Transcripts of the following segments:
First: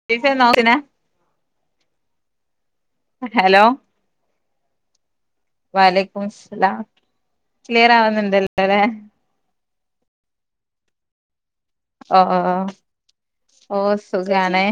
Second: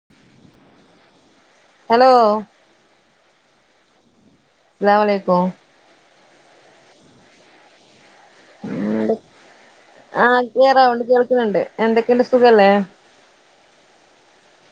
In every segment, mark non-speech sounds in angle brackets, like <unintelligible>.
<unintelligible> Hello hello അസ്സലാമു അലൈകും വാ അലേക്കും ഉസ്‌ലാം ക്ലിയർ ആവുന്നുണ്ടല്ലോടലേ ആഹ് ക്ലിയർആവുണ്ട് കേൾക്കുന്നുണ്ട് എന്തൊക്കെയുണ്ട് ആഹ് ആഹ് സുഖല്ലേ ഓ സുഗാണ്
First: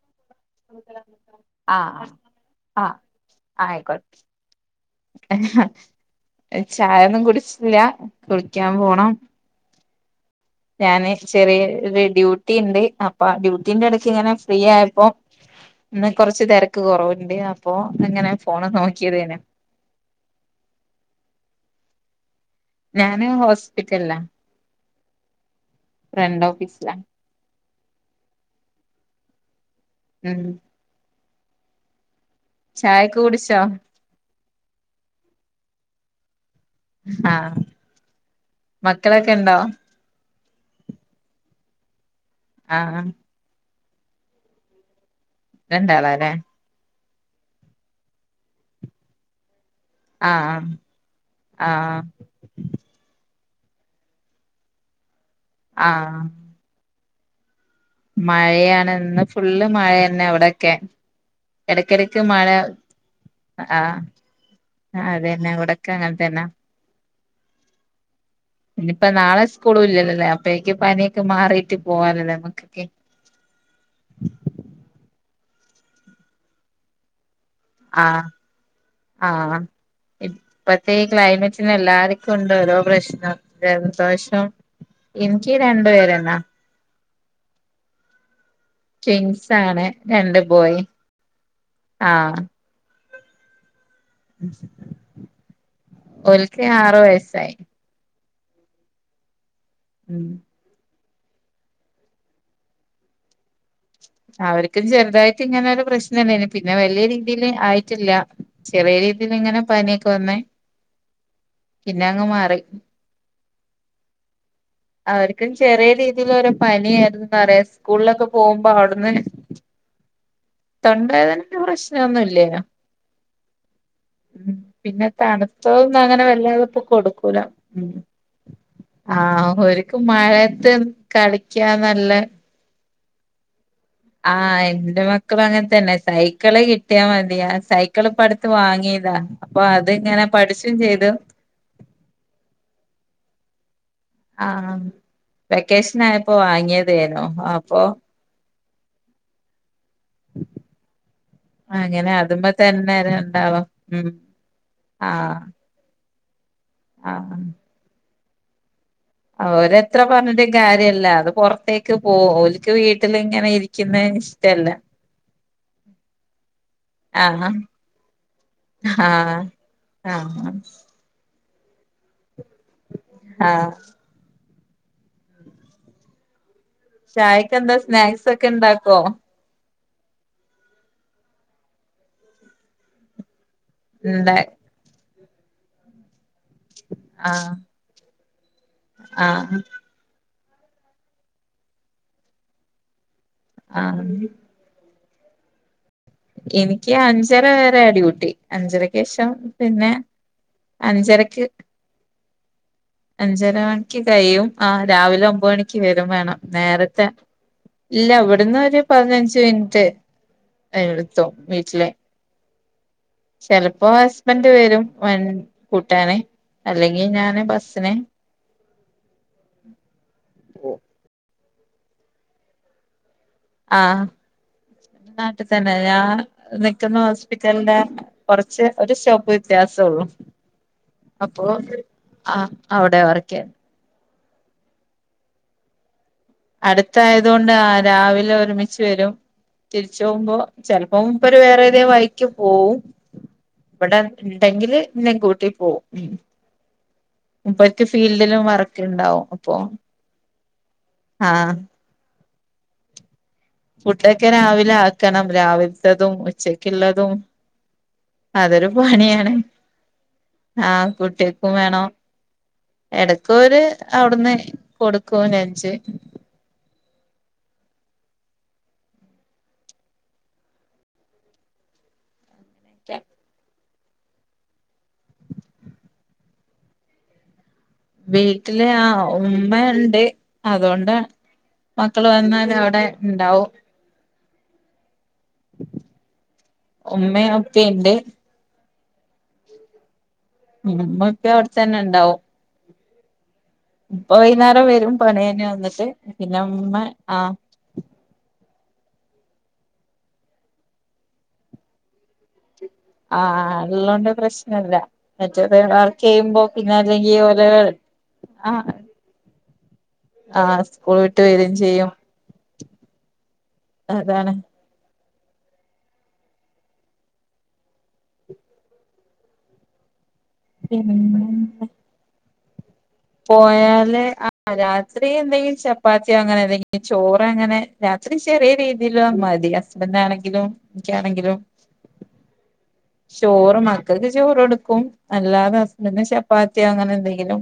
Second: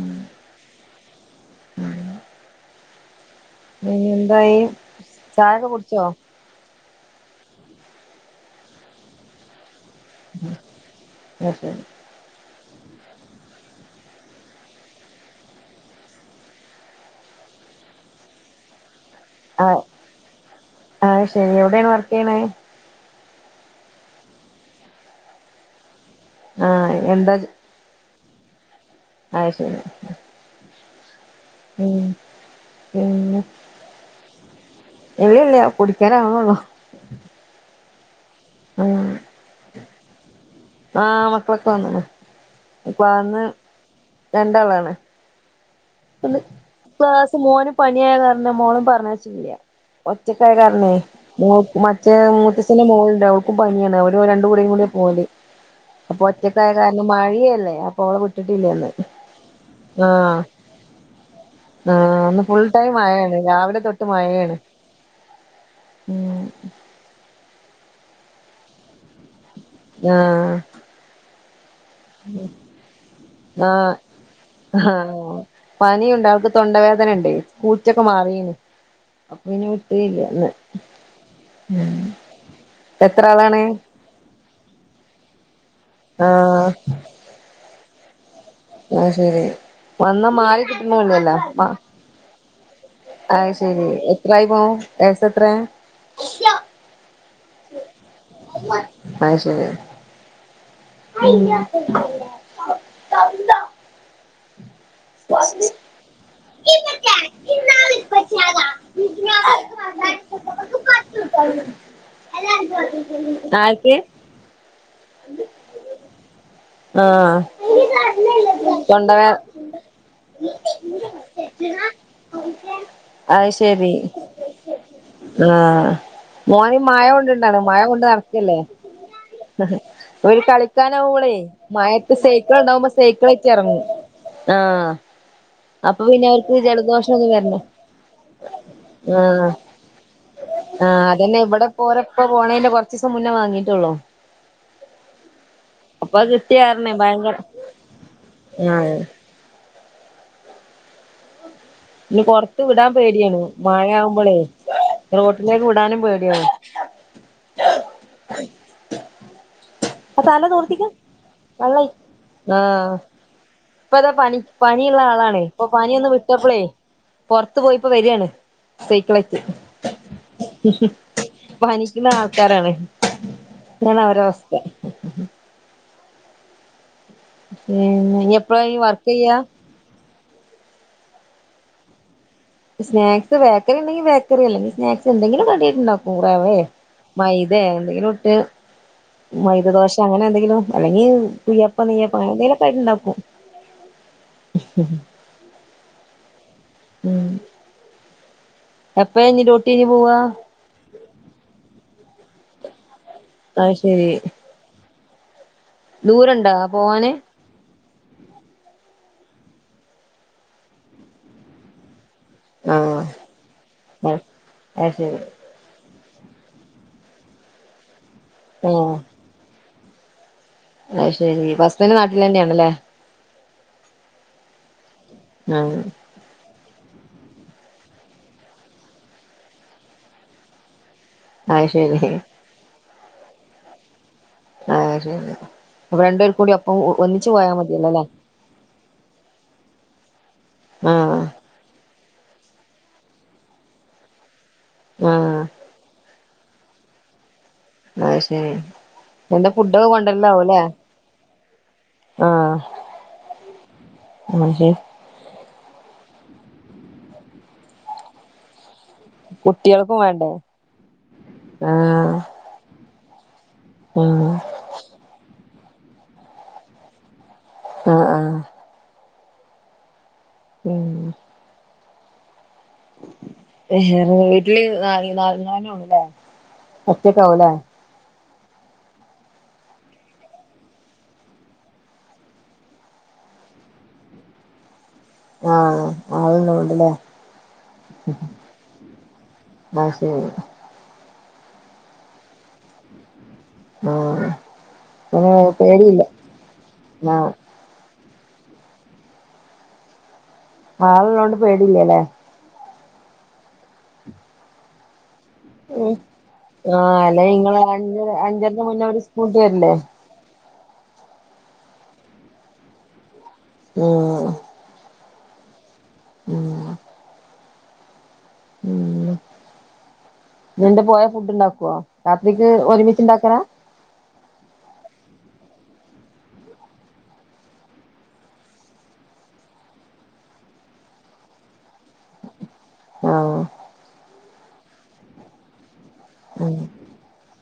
ഉം ആഹ് ആഹ് ആയിക്കോട്ട എന്തായി ചായൊക്കെ കുടിച്ചോ ചായൊന്നും കുടിച്ചില്ല കുളിക്കാൻ പോണം ഉം ഞാന് ചെറിയ ഒരു ഡ്യൂട്ടി ഉണ്ട് അപ്പൊ ഡ്യൂട്ടിന്റെ ഇടയ്ക്ക് ഇങ്ങനെ ഫ്രീ ആയപ്പോ ഇന്ന് കൊറച്ച് തിരക്ക് കുറവുണ്ട് അപ്പൊ ഇങ്ങനെ ഫോണ് നോക്കിയതേനി ആഹ് ആഹ് ശരി എവിടെയാണ് വർക്ക് ചെയ്യണ ഞാന് ഹോസ്പിറ്റലാ ഓഫീസിലാ ആഹ എന്താ അത് ശരി ഉം ഉം ചായൊക്കെ പിന്നേ കുടിച്ചോ ഇല്ല ഇല്ല കുടിക്കാൻ ആവുന്നേള്ളൂ ആഹ് ഉം മക്കളൊക്കെണ്ടോ ആഹ് മക്കളൊക്കെ വന്ന് ആ വന്ന് രണ്ടാളാണ് രണ്ടാളാല്ലേ ഇന്ന് ക്ലാസ്സ് മോന് പനിയായ കാരണം മോളും പറഞ്ഞ അയച്ചില്ല ആ ഒറ്റക്കായ ആ കാരണേ മോ ആഹ് മറ്റേ മൂത്തച്ഛന്റെ മോളുണ്ട് അവക്കും പനിയാണ് അവര് രണ്ടു കൂടെേയും കൂടി പോവല് ആഹ് അപ്പോ ഒറ്റക്കായ കാരണം മഴയല്ലേ അവളെ വിട്ടിട്ടില്ലന്ന് മഴയാണ് ഇന്ന് ഫുള്ള് മഴ തന്നെ ആഹ് ഇവിടെക്കെ എടക്കെടക്ക് ആഹ് ഇന്ന് ഫുൾ ടൈം മഴയാണ് രാവിലെ തൊട്ട് മഴയാണ് ആഹ് അത് തന്നാ ഉം ഇവിടക്കാങ്ങത്തന്നാ ഇനിപ്പ നാളെ സ്കൂള് ഇല്ലല്ലല്ലേ ആഹ് അപ്പേക്ക് പനിയൊക്കെ മാറിയിട്ട് പോകാനല്ലേ നമുക്കൊക്കെ ആഹ് ആഹ് പനിയുണ്ട് അവൾക്ക് തൊണ്ടവേദന ഉണ്ട് കൂറ്റൊക്കെ ആഹ് മാറിന്ന് ആഹ് ഇപ്പത്തെ ക്ലൈമറ്റിന് എല്ലാർക്കും ഉണ്ട് ഓരോ എത്ര പ്രശ്നം ആളാണ് ഈ പ്രാവശ്യം എനിക്ക് രണ്ട് പേര് ആഹ് ആഹ് ശരി റ്റിൻസാണ് വന്നാ രണ്ട് മാറി ബോയി കിട്ടണല്ലല്ലോ ആഹ് അത് ശരി എത്രായി മോൻ വയസ് എത്ര ഓൽക്ക് ആറു വയസ്സായി അത് ശരി ഉം <inaudible> അവർക്കും ചെറുതായിട്ട് ഇങ്ങനെ ഒരു പ്രശ്നംണ്ട് പിന്നെ വലിയ രീതിൽ ആയിട്ടില്ല ചെറിയ രീതിൽ ഇങ്ങനെ പനിയൊക്കെ വന്ന് പിന്നെ അങ്ങ് മാറി ആരുടേയ അവരിക്കു ചെറിയ രീതിയില ഒരു പനിയായിരുന്ന് ആഹ് പറയും സ്കൂളിലൊക്കെ പോകുമ്പോ അവിടുന്ന് തൊണ്ടവേ തൊണ്ടവേദന പ്രശ്നമൊന്നുല്ലാ അതിന് ആത് ശരി പിന്നെ ആഹ് തണുത്തതൊന്നും അങ്ങനെ വല്ലാതെ മോന് ഇപ്പൊ മഴ കൊടുക്കൂല കൊണ്ടണ്ടാണ് മഴ ഉം കൊണ്ട് നട്ക്കല്ലേ ആഹ് ഓര്ക്ക് ഓര് മഴയത്ത് കളിക്കാനാവൂളേ കളിക്കാൻ നല്ല മഴത്ത് സൈക്കൾ ണ്ടാവുമ്പോ സൈക്കളയ്റ്റെർങ്ങും ആഹ് എന്റെറെ മക്ക ക്കള ങ്ങൻ തന്നെ പിന്നെ അവർക്ക് സൈക്കിള് കിട്ട്യാ ജലദോഷം ഒന്നും മതി വരണ്ട സൈക്കിള്പ്പട്ത്ത് വാങ്ങിതാ ആഹ് പ്പൊ അത്ങ്ങനെ പഠിച്ചും ചെയ്ത് ഓരെപ്പ പോണേന്റെ കൊർചീസം മുന്നെ വാങ്ങീട്ടൊള്ളു ആഹ് അത് വെക്കേഷനായപ്പോ വാങ്ങിയതേനു അപ്പൊ യാഹ്.. അങ്ങനെ നെ അതുമ്മ പൊർത്ത് വിടാൻ തന്നെ പേടിയാണ് രണ്ടാളും ഉം മഴയാവുമ്പോളേ ആഹ് റോട്ടിലേക്ക് വിടാനും പേടിയണ് ആഹ് അവരെ ത്ര ആ തല പർഞ്ഞിട്ടും തോർത്തിക്ക കാര്യല്ല ത് വെള്ളായി പൊർതേക്ക് പോ ഓൽക്ക് ആഹ് വീട്ടില് ങ്ങനെ ഇരിക്ക്‌ന്നെ ഇപ്പതാ ഷ് പനി ള്ള ആളാണ് ഇപ്പൊ പനിയൊന്ന് വിട്ടപ്ളേ ആഹ് പൊർത്ത് പോയിപ്പോ വരാണ് സൈക്കിളേറ്റ് ആഹ് ആഹ് പനിക്ക്ണ ആൾക്കാരാണ് ആഹ് താണ് അവരവസ്ഥ ചായക്കെന്താ പിന്നെ സ്നാക്സ് ഇനി ഒക്കെ എപ്പഴാ ഈ ണ്ടാക്കോ വർക്ക് ചെയ്യാ സ്നാക്സ് ബേക്കറിണ്ടെങ്കി ഇണ്ടാ ബേക്കറി അല്ലെങ്കി സ്നാക്സ് എന്തങ്കിലും കഡ്യായിട്ടുണ്ടാവും റവേ ആഹ് മൈദേ എന്തെങ്കിലുട്ട് ആഹ് മൈദദോശ ഷെ അങ്ങന്തെങ്കിലും അല്ലെങ്കി കുയ്യപ്പ നെയ്യപ്പ അങ്ങനെന്തേലുഒക്കെ ആയിട്ടുണ്ടാക്കും ആഹ് <inaudible> ഉം എനിക്കഞ്ചര വരാ ഡ്യൂട്ടി എപ്പഴാ അഞ്ചരക്കേഷം ഇനി ഡ്യൂട്ടി കഴിഞ്ഞ് പിന്നെ പോവാ അഞ്ചരക്ക് അഞ്ചര അത് ണിക്ക് ശരി കഴിയും ആ് രാവിലെ ഒമ്പേണിക്ക് വരും വേണം ദൂരണ്ടാ നേരത്തെ പോവാന് ഇല്ല വിടന്ന് ഒരു പതിനഞ്ച് മിൻറ്റ് ഏ എടുത്തോ വീട്ടിലെ ആഹ് ചെലപ്പോ ഹസ്ബൻഡ് വരും അത് ശരി വൻ കൂട്ടാന് അല്ലെങ്കി ഞാന് ബസിന് മ് അയ്ശെരി പ ഹസ്ബൻഡ് നാട്ട്ലെന്നെയാണല്ലേ ആഹ് നാട്ട് തന്നെ ആഹ് ഞാ നിക്കുന്ന ഹോസ്പിറ്റൽന്റെ കൊറച്ച് ഒരു സ്റ്റോപ്പ് വിത്യാസൊള്ളു അപ്പൊ അത് ശരി ആ അവിടെ വർകെ ആഹ് ശരി പ്പ രണ്ട് അടുത്തായതോണ്ട് ആ രാവിലെ ഒരുമിച്ച് വരും തിരിചോമ്പോ ചെൽപോ ആഹ് മൂപ്പര് വേറേതേ വയി പോവും വ്ടെ ണ്ടെങ്കില് ആഹ് ഇന്നെകൂട്ടി പോഉം അയ്ശരി വർക്ക് ഇണ്ടാവും എന്ത അപ്പൊ ഫുഡൊക്കെ കൊണ്ടര്ലാവുംലെ ആഹ് ആഹ് ഫുഡ്ഡോക്കെ അത് രാവിലെ ശരി ആക്കണം രാവിൽതതും ഉച്ചക്കിള്ളതും അതൊരു പണ്യണ് കുട്ടികൾക്കും വേണ്ടേ ആഹ് കുട്യക്കും വേണം ആഹ് എടക്കോര് ആഹ് അവുട്ന്ന് കൊടുകോ നച് ആഹ് ആഹ് മ് <inaudible> വേറെ വീട്ട്ല് ന നാൽ നാൽ ണ്ടോ ഒറ്റക്ക ആകൂലേ വീട്ടില് ആ ഉമ്മ ഉണ്ട് അതോണ്ട മക്കള് വന്നാല് അവിടെ ണ്ടാവും ആഹ് ആള്ള്ളോണ്ട്ലെ ഉമ്മയും ഉപ്പയും ഉണ്ട് ന്നാ ശരി ഉമ്മീം ഇപ്പി അവിടെ തന്നെ ണ്ടാവും ഇപ്പ ആഹ് വൈന്നേരം വരും പണി പിന്നെ കയിഞ്ഞു വന്നിട്ട് പേടിയില്ല പിന്നെ ഉമ്മ ആഹ് ആള് ള്ളോണ്ട് പേടില്ലല്ലേ ആഹ് ല്ലോണ്ട് പ്രശ്നല്ല മറ്റേത് വർക്ക്‌ ചെയ്യുമ്പോ പിന്നെ ആഹ് അല്ലെങ്കി ഓല് ആഹ് കൂട്ടിയര്ല്ലേ ആഹ് സ്കൂൾ വിട്ട് വരും ചെയ്യും ഉം അതാണ് ഉം ഉം ന്നിട്ട് പോയ ഫുഡ് പിന്നെ ഉണ്ടാക്കുവോ രാത്രിക്ക് ഒരുമിച്ച് ഉണ്ടാക്കലാ പോയാല് ആ ആഹ് രാത്രി എന്തെങ്കിലും ചപ്പാത്തിയോ അങ്ങനെ എന്തെങ്കിലും ചോറ് അങ്ങനെ രാത്രി ചെറിയ രീതിൽ മതിയാ ഹസ്ബന്റ് ആണെങ്കിലും ഇനിക്കാണെങ്കിലും. ആഹ് ചോറ് മക്കൾക്ക് ചോറ് കൊടുക്കും അല്ലാതെ ഹസ്ബൻഡിന് ഉം ചപ്പാത്തിയോ അങ്ങനെ എന്തെങ്കിലും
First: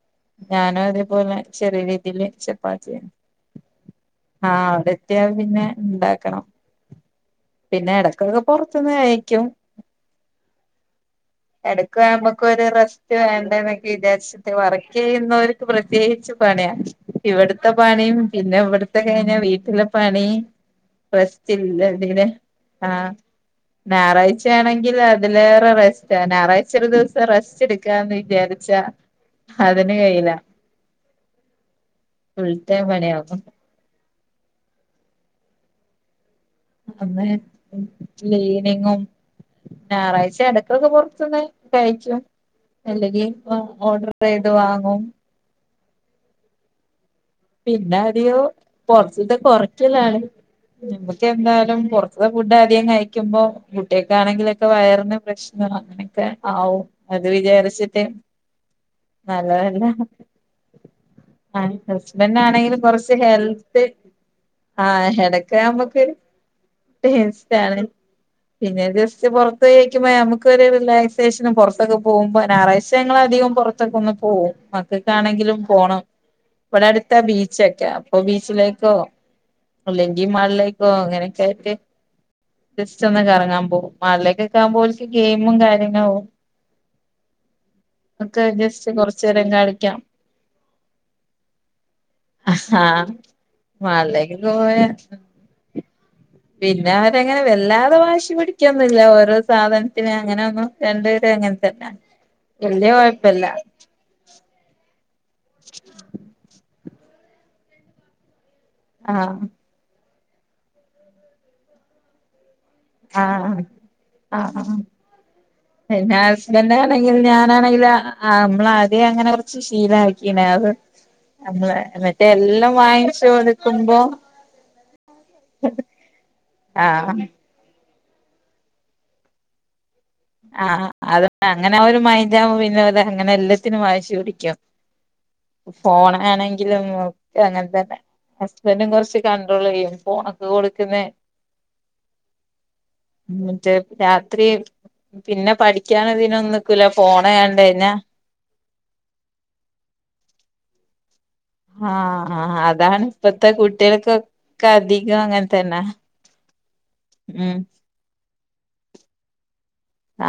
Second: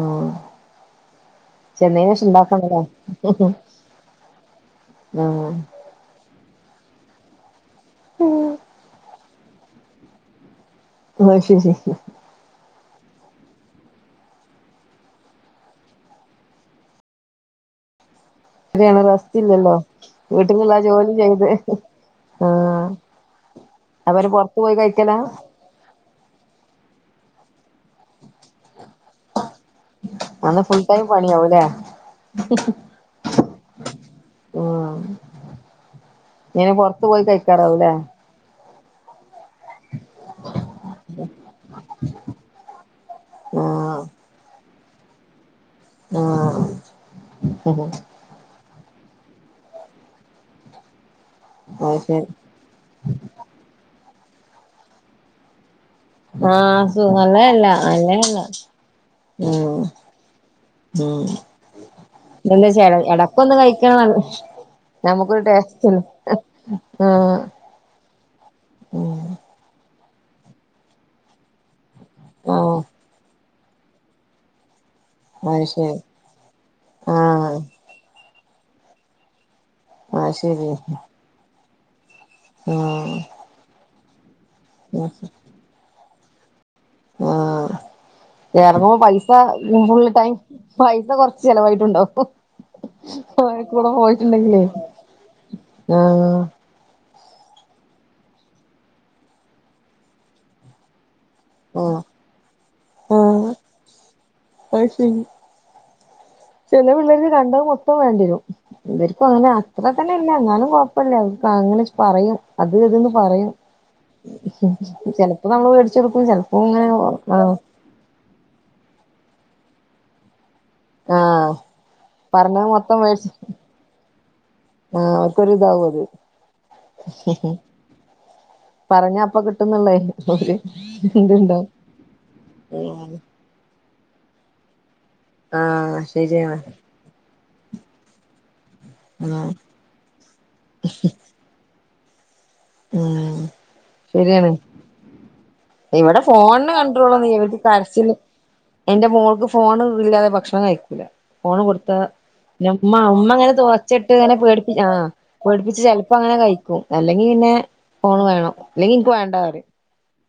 ആഹ് ഞാനും അതേപോലെ ചെറിയ രീതില് ഉണ്ടാക്കണല്ലേ ചപ്പാത്തിയ ആടെ എത്തിയാ ആഹ് പിന്നെ ണ്ടാക്കണം പിന്നെ ഇടക്കൊക്കെ പൊറത്തുന്ന് കയിക്കും അത് ശരി എടക്ക് ഞമ്മക്ക് ഒരു റസ്റ്റ് വേ ണ്ടെന്നൊക്കെ വിചാരിച്ചിട്ട് വർക്ക് ചെയ്യുന്നോർക്ക് പ്രത്യേകിച്ച് പണിയാ ഇവിടുത്തെ പണിയും പിന്നെ ശരിയാണ് ഇവിടത്തെ കഴിഞ്ഞ റസ്റ്റ് ഇല്ലല്ലോ വീട്ടിലെ പണി വീട്ടിലുള്ള ജോലി ചെയ്ത് റസ്റ്റ് ഇല്ല തീരെ ആഹ് അപ്പൊ പിന്നെ പുറത്ത് പോയി ഞായറാഴ്ചയാണെങ്കിൽ കഴിക്കലാ അതിലേറെ രസം ഞായറാഴ്ച ഒരു ദിവസം റസ്റ്റ് എടുക്കാന്ന് വിചാരിച്ചാ അതിന് കഴില അന്ന് ഫുൾ ടൈം പണിയാവൂല്ലേ ഫുൾ ടൈം പണിയാകും ആഹ് അന്ന് ക്‌ളീനിങ്ങും ഞായറാഴ്ച എടക്കൊക്കെ പുറത്ത് ന്ന് കഴിക്കും അല്ലെങ്കിപ്പം ആഹ് ഓർഡർ ചെയ്ത് വാങ്ങും ആഹ് പിന്നെ അധികൊ പൊറത്ത്ത്തെ കൊറക്കലാണ് നമ്മക്ക് എന്തായാലും അത് പുറത്ത് ശരി ത്തെ ഫുഡ് ആദ്യം കഴിക്കുമ്പം കുട്ട്യാക്കാണെങ്കിലൊക്കെ വയറിന് പ്രശ്ന അങ്ങനെ ഒക്കെ ആവും ആഹ് സു അത് നല്ലതല്ല വിചാരിച്ചിട്ട് നല്ലതല്ല ഉം നല്ലതല്ല ഹ് ഹിഹി ഉം ആഹ് ഹസ്ബൻഡ് ഇതെന്താ ആണെങ്കിലും ചെ കൊറച്ച് എടക്കൊന്ന് ഹെൽത്ത് കഴിക്കണം നല്ല ആഹ് നമുക്കൊരു എടക്ക് ടേസ്റ്റ്ല്ലേ നമ്മക്ക് ആഹ് ടേസ്റ്റ് ആണ് പിന്നെ ഉം ജസ്റ്റ് പൊറ- ത്ത് പോയി കഴിക്കുമ്പോ നമുക്ക് ഒരു റിലാക്സേഷനും പുറത്തൊക്കെ പോകുമ്പോ ആഹ് ഞായറാഴ്ച ആയോണ്ട് ഞങ്ങളധികം പുറത്തൊക്കന്ന് പോകും മക്കൾക്കാണെങ്കിലും അത് ശരി പോണം ഇബടെ അടുത്ത ആഹ് ബീച്ചൊക്കെ അപ്പൊ ബീച്ചിലേക്കോ അല്ലെങ്കി അത് ശരി മാളിലേക്കോ അങ്ങനെയൊക്കെ ആയിട്ട് ജസ്റ്റ്‌ ആഹ് ഒന്ന് കറങ്ങാൻ പോകും മളിലേക്കൊക്കെയാവുമ്പോൽക്ക് ഗെയിമും കാര്യങ്ങളും ആഹ ഒക്കെ ജസ്റ്റ് <unintelligible> പൈസ കൊറച്ചേരം കളിക്കാം പൈസ കൊറച്ച് ചിലവായിട്ടുണ്ടോ ഹ് ആഹാ ഹ ഹ ഓലെ കൂടെ മാളിലേക്ക് പോയിട്ടുണ്ടെങ്കിലേ പോയ ആഹ് പിന്നെ അവരങ്ങനെ വല്ലാതെ വാശി പിടിക്കൊന്നുല്ല ഓരോ സാധനത്തിന് അങ്ങനൊന്നും രണ്ടുപേരും അങ്ങനെ ല്ലല്ല ആഹ് വല്യ കൊഴപ്പല്ല ആഹ് അത് ശരി ചില പിള്ളേർക്ക് കണ്ടത് മൊത്തം വേണ്ടിരും ഇവർക്കും ആഹ് അങ്ങനെ അ അത്ര തന്നെ ഇല്ല എന്നാലും കൊഴപ്പല്ല അവക്ക് അങ്ങനെ പറയും അത് ഇത്ന്ന് പറയും ആ ആ ചെലപ്പോ നമ്മള് പിന്നെ മേടിച്ചെടുക്കും ചെലപ്പോ ഹസ്ബൻഡ് ഇങ്ങനെ ആണെങ്കിൽ ആഹ് ഞാനാണെങ്കിൽ ആഹ് നമ്മളാദ്യം അങ്ങനെ കുറച്ച് ശീലമാക്കീന്ന് അത് ആഹ് നമ്മള് മറ്റേ പറഞ്ഞത് എല്ലാം മൊത്തം വാങ്ങിച്ചു മേടിച്ച് കൊടുക്കുമ്പോ ആഹ് ഓലക്ക് ഒരു ഇതാവും അത് ആഹ് പറഞ്ഞാ അപ്പൊ കിട്ടുന്നുള്ളേ ഹ് ആഹ് അത് അങ്ങനെ ഒരു മൈന്ഡാകുമ്പോ പിന്നെ ഓല് അങ്ങനെ അല്ല ചെ- ത്തിന് വാശി പിടിക്കും ആഹ് ശരിയാണ് ഫോണാണെങ്കിലും അങ്ങനെ തന്നെ ഹസ്ബൻഡും കുറച്ച് ആഹ് കണ്ട്രോൾ ചെയ്യും ഫോണൊക്കെ കൊടുക്കുന്നെ ഉം മറ്റേ രാത്രി ശരിയാണ് പിന്നെ ഇവിടെ പഠിക്കാനതിനൊന്നും ഫോണിന് നിക്കൂല ഫോണ് കൺട്രോളൊന്നുല്ല ഇവക്ക് കണ്ട് കഴിഞ്ഞാ കരച്ചില് ഇന്റെ മോൾക്ക് ഫോൺ ഇല്ലാതെ ഭക്ഷണം കഴിക്കൂല ഫോണ് കൊടുത്ത ആഹ് ആഹ് ഉമ്മ അതാണ് ഉമ്മ ഇപ്പത്തെ ഇങ്ങനെ തോ ഒച്ചട്ട് ഇങ്ങനെ കുട്ടികൾക്കൊക്കെ പേടിപ്പി ആ അധികം അങ്ങനെ തന്നെ പേടിപ്പിച്ച് ച ഇപ്പ അങ്ങനെ കഴിക്കും അല്ലെങ്കിൽ പിന്നെ ഉം ഫോണ് വേണം അല്ലെങ്കിൽ ഇനിക്ക് വേണ്ട പറയും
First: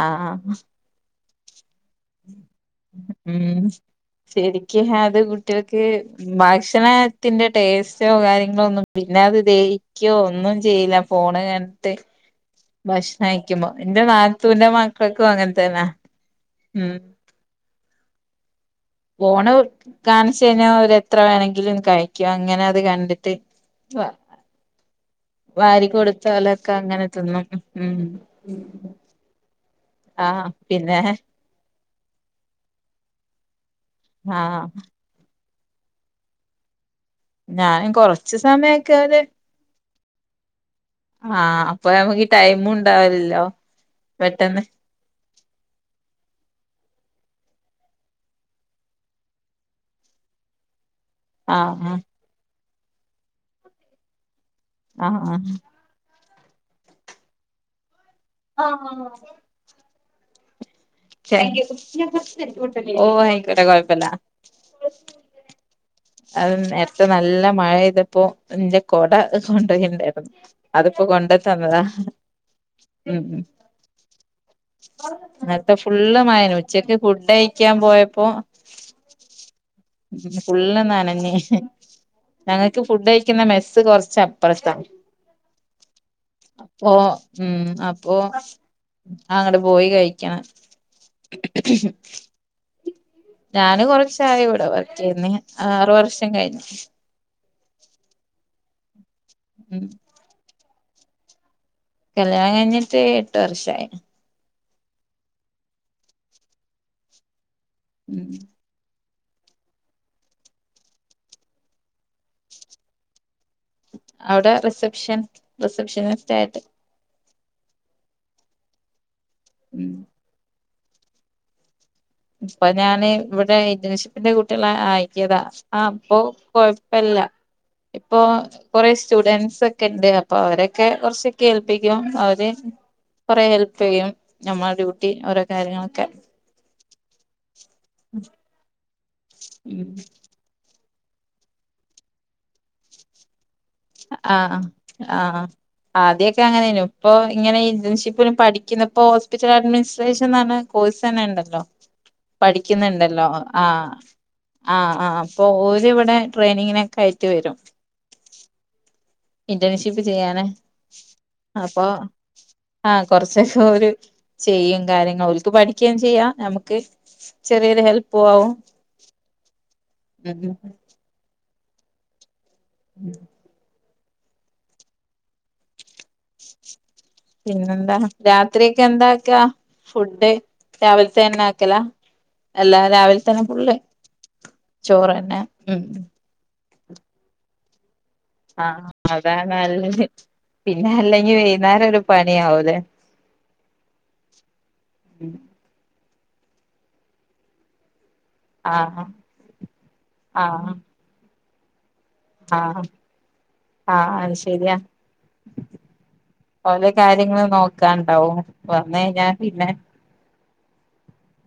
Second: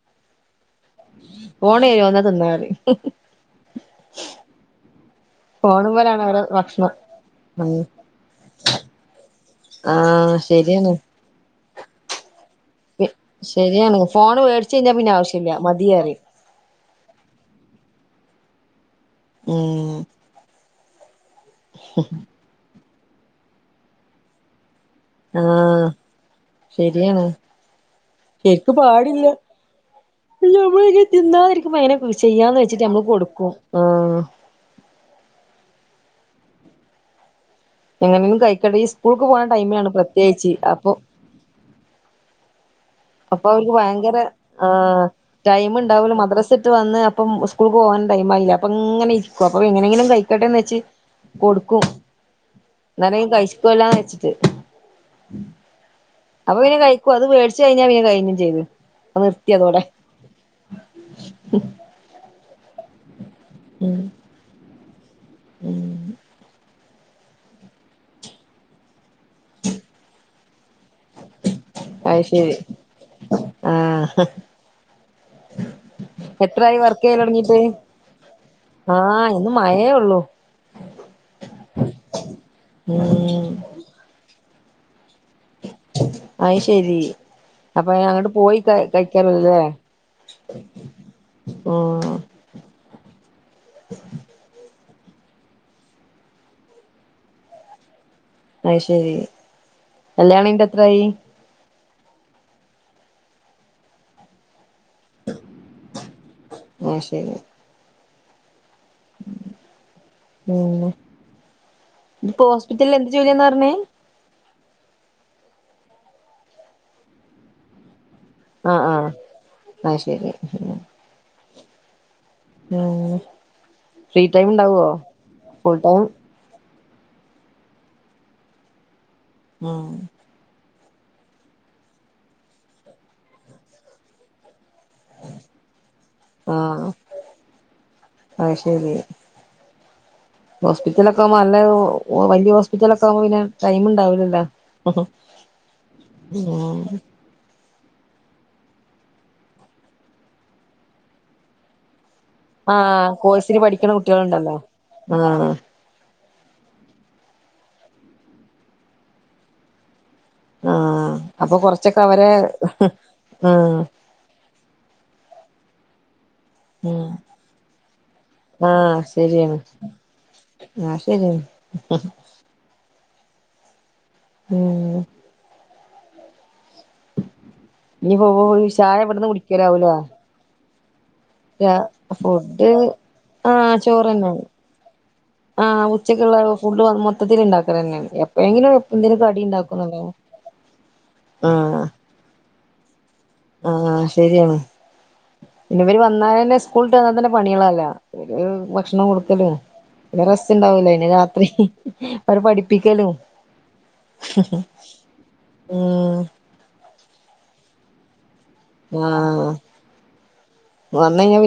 ആഹ ആഹ് <unintelligible> ഉം ശരിക്കും അത് കുട്ടികൾക്ക് ഫോണുമ്മലാണ് അവരെ ഭക്ഷണം ഭക്ഷണത്തിന്റെ ഉം ടേസ്റ്റ് കാര്യങ്ങളോന്നും പിന്നെ അത് ആ ദഹിക്കോ ഒന്നും ശരിയാണ് ചെയ്യില്ല ഫോണ് കണ്ടിട്ട് ഭക്ഷണം കഴിക്കുമ്പോ ശരിയാണ് ഇന്റെ ഫോണ് നാത്തൂന്റെ മേടിച്ച് കഴിഞ്ഞാ പിന്നെ മക്കക്കും ആവശ്യല്ല മതി അങ്ങനെത്തന്നാ പറയും ഉം ഫോണ് ഉം കാണിച്ച് കഴിഞ്ഞാ അവര് എത്ര വേണമെങ്കിലും കഴിക്കും അങ്ങനെ അത് കണ്ടിട്ട് ഇജ്ജ് വന്ന ആ വാരി കൊടുത്താലൊക്കെ അങ്ങനെ ശരിയാണ് തിന്നും ഉം ആ നമ്മള് ഇനി തിന്നാതിരിക്കുമ്പോൾ അങ്ങനെ ചെയ്യാന്ന് വെച്ചിട്ട് നമ്മള് കൊടുക്കും ആഹ് ആഹ് ഞാനും കൊറച്ച് എങ്ങനെയെങ്കിലും കഴിക്കട്ടെ ഈ സമയൊക്കെ അവര് സ്കൂൾക്ക് പോന്ന ടൈമിലാണ് പ്രത്യേകിച്ച് അപ്പൊ ആഹ് അപ്പൊ നമക്ക് ടൈമു അപ്പൊ ഒല്ക് അവർക്ക് ഭയങ്കര ആഹ് ടൈം ഇണ്ടാവുല മദ്രാസ് വിട്ട് വന്ന് അപ്പം സ്കൂൾക്ക് പോകാൻ ടൈം ആയില്ല അപ്പ ഇങ്ങനെ ഇരിക്കും അപ്പൊ എങ്ങനെങ്കിലും കഴി ക്കട്ടെന്ന് വെച്ച് കൊടുക്കും ആഹ് ഇന്നാലെങ്കി കഴക്കുവല്ലോന്ന് വെച്ചിട്ട് ആഹ് ആഹ് അപ്പൊ പിന്നെ കഴിക്കുവ അത് മേടിച്ചു കഴിഞ്ഞാ പിന്നെ കഴിഞ്ഞും ചെയ്ത് അഹ് നിർത്തി അതോടെ ഓ ആയിക്കോട്ടെ, ഉം കൊഴപ്പല്ല ഉം അഹ് നേരത്തെ നല്ല മഴ പെയ്തപ്പോ ഇന്റെ കൊട കൊണ്ടോയിണ്ടായിരുന്നു അത്പ്പോ കൊണ്ട് തന്നതാ അയ് ശരി ആഹ് ഇന്നല്ത്തെ ഫുള്ള് മഴെനി എത്രായി ഉച്ചക്ക് വർക്ക് ചെയ്യല് ഫുഡ് തൊടങ്ങീട്ട് കഴിക്കാൻ പോയപ്പോ ആഹ് ഇന്ന് മഴേ ഉള്ളൂ ഫുള്ള് നനഞ്ഞ് ഞങ്ങക്ക് ഫുഡ് കഴിക്കുന്ന ഉം മെസ്സ് കൊറച്ച അപ്പുറത്താ അയ് ശരി അപ്പൊ അങ്ങോട്ട് പോയിക കഴിക്കണല്ലോ അങ്ങട് ല്ലേ പോയി കഴിക്കണം ആഹ് ഞാന് കൊറച്ചായി ഇവിടെ വർക്ക് ചെയ്യുന്നെ ആറു വർഷം കഴിഞ്ഞ് അയ് ശരി ഉം കല്യാണം കഴിഞ്ഞിട്ട് എത്രായി കല്യാണം കഴിഞ്ഞിട്ട് എട്ട് വർഷായി അഹ് ശരി ഉം ഉം ഇപ്പോ ഹോസ്പിറ്റലിൽ എന്ത് ജോലിയാ ന്നപറഞ്ഞ അവിടെ റിസപ്ഷൻ റിസപ്ഷനിസ്റ്റ് ആയിട്ട് ആഹ് ആഹ് ഉം ആയ്ശരി ഇപ്പൊ ഞാന് ഇവിടെ ഫ്രീ ഇന്റേൺഷിപ്പിന്റെ ടൈം കുട്ടികളെ ഉണ്ടാവോ ആക്കിയതാ ഫുൾ ആഹ് ടൈം പ്പൊ കൊഴപ്പില്ല ഇപ്പൊ കൊറേ സ്റ്റുഡന്സ് ഉം ഒക്കെ ഇണ്ട് അപ്പൊ അവരൊക്കെ കുറച്ചൊക്കെ ഏൽപ്പിക്കും അവര് കെറെ ഹെൽപ് ചെയ്യും നമ്മുടെ ഡ്യൂട്ടി ഓരോ കാര്യങ്ങളൊക്കെ ആഹ് അയ് ശരി ഉം ഹോസ്പിറ്റലൊക്കെകുമ്പോ നല്ല വല്യ ഹോസ്പിറ്റലൊക്കെ ആകുമ്പോ പിന്നെ ടൈം ഉണ്ടാവൂലല്ലോ ആഹ് ആഹ് ആദ്യൊക്കെ ഉം അങ്ങനെയ്നു ഇപ്പൊ ഇങ്ങനെ ഇന്റേൺഷിപ് പഠിക്കുന്നപ്പോ ഹോസ്പിറ്റൽ അഡ്മിനിസ്ട്രേഷൻ എന്ന കോഴ്സ്ന്നെണ്ടല്ലോ ആഹ് പഠിയ്ക്കുന്നുണ്ടല്ലോ കോഴ്സിന് ആഹ് പഠിക്കണ കുട്ടികളുണ്ടല്ലോ ആഹ് ആഹ് അപ്പഓര് അത് ഇവിടെട്രെനിങ്ങിനൊക്കയായിട്ട് വരും ഇന്റേൺഷിപ്പ് ചെയ്യാനെ ആഹ് അപ്പൊ കൊറച്ചൊക്കെ അവരെ ആഹ് കൊറച്ചക്കെ ആഹ് ഒര് ചെയ്യും കാര്യങ്ങൾ ഒൽക്ക് പഠിക്കുകയും ചെയ്യാം നമു ക്ക് ഉം ചെറിയൊരു ഹെല്പും ആവും ഉം ഉം ആഹ്ശരിയാ <unintelligible> ഉം ഉം പിന്നെന്താ ഇനിപ്പോ രാത്രിക്കെ ചായ ഇവിടുന്ന് എന്താക്കാ കുടിക്കലാവൂലേ ഫുഡ് രാവിൽത്തെന്നെ ആക്കല ഫുഡ് എല്ലാം രാവിൽതന്നെ ആഹ് ഫുള് ചോറന്നെ ചോറ്ന്നെ ഉം ആഹ് ഉച്ചക്കുള്ള ഫുഡ് മൊത്തത്തിൽണ്ടാക്കലെന്നെണ് ആഹ് അതാനല്ലത് പിന്നെ അല്ലെങ്കി ആഹ് വൈന്നാരം ഒരു പണിയാവൂലേ ആഹ് ശരിയാണ് ഇവര് വന്നാലെന്നെ സ്കൂള്ട്ട് വന്നാതന്നെ പണികളല്ലേ ഒരു ആഹ് ഭക്ഷണം കൊടുക്കലും പിന്നെ ആഹ് റസ്ണ്ടാവൂല ഇനി രാത്രി അവരെ ആഹ് പഠിപ്പിക്കലും ആഹ് അത് ശരിയാ ഉം ഓലെ കാര്യങ്ങളും നോക്കാണ്ടാവും വന്ന് കഴിഞ്ഞാ ആഹ് പിന്നെ വന്നയിഞ്ഞ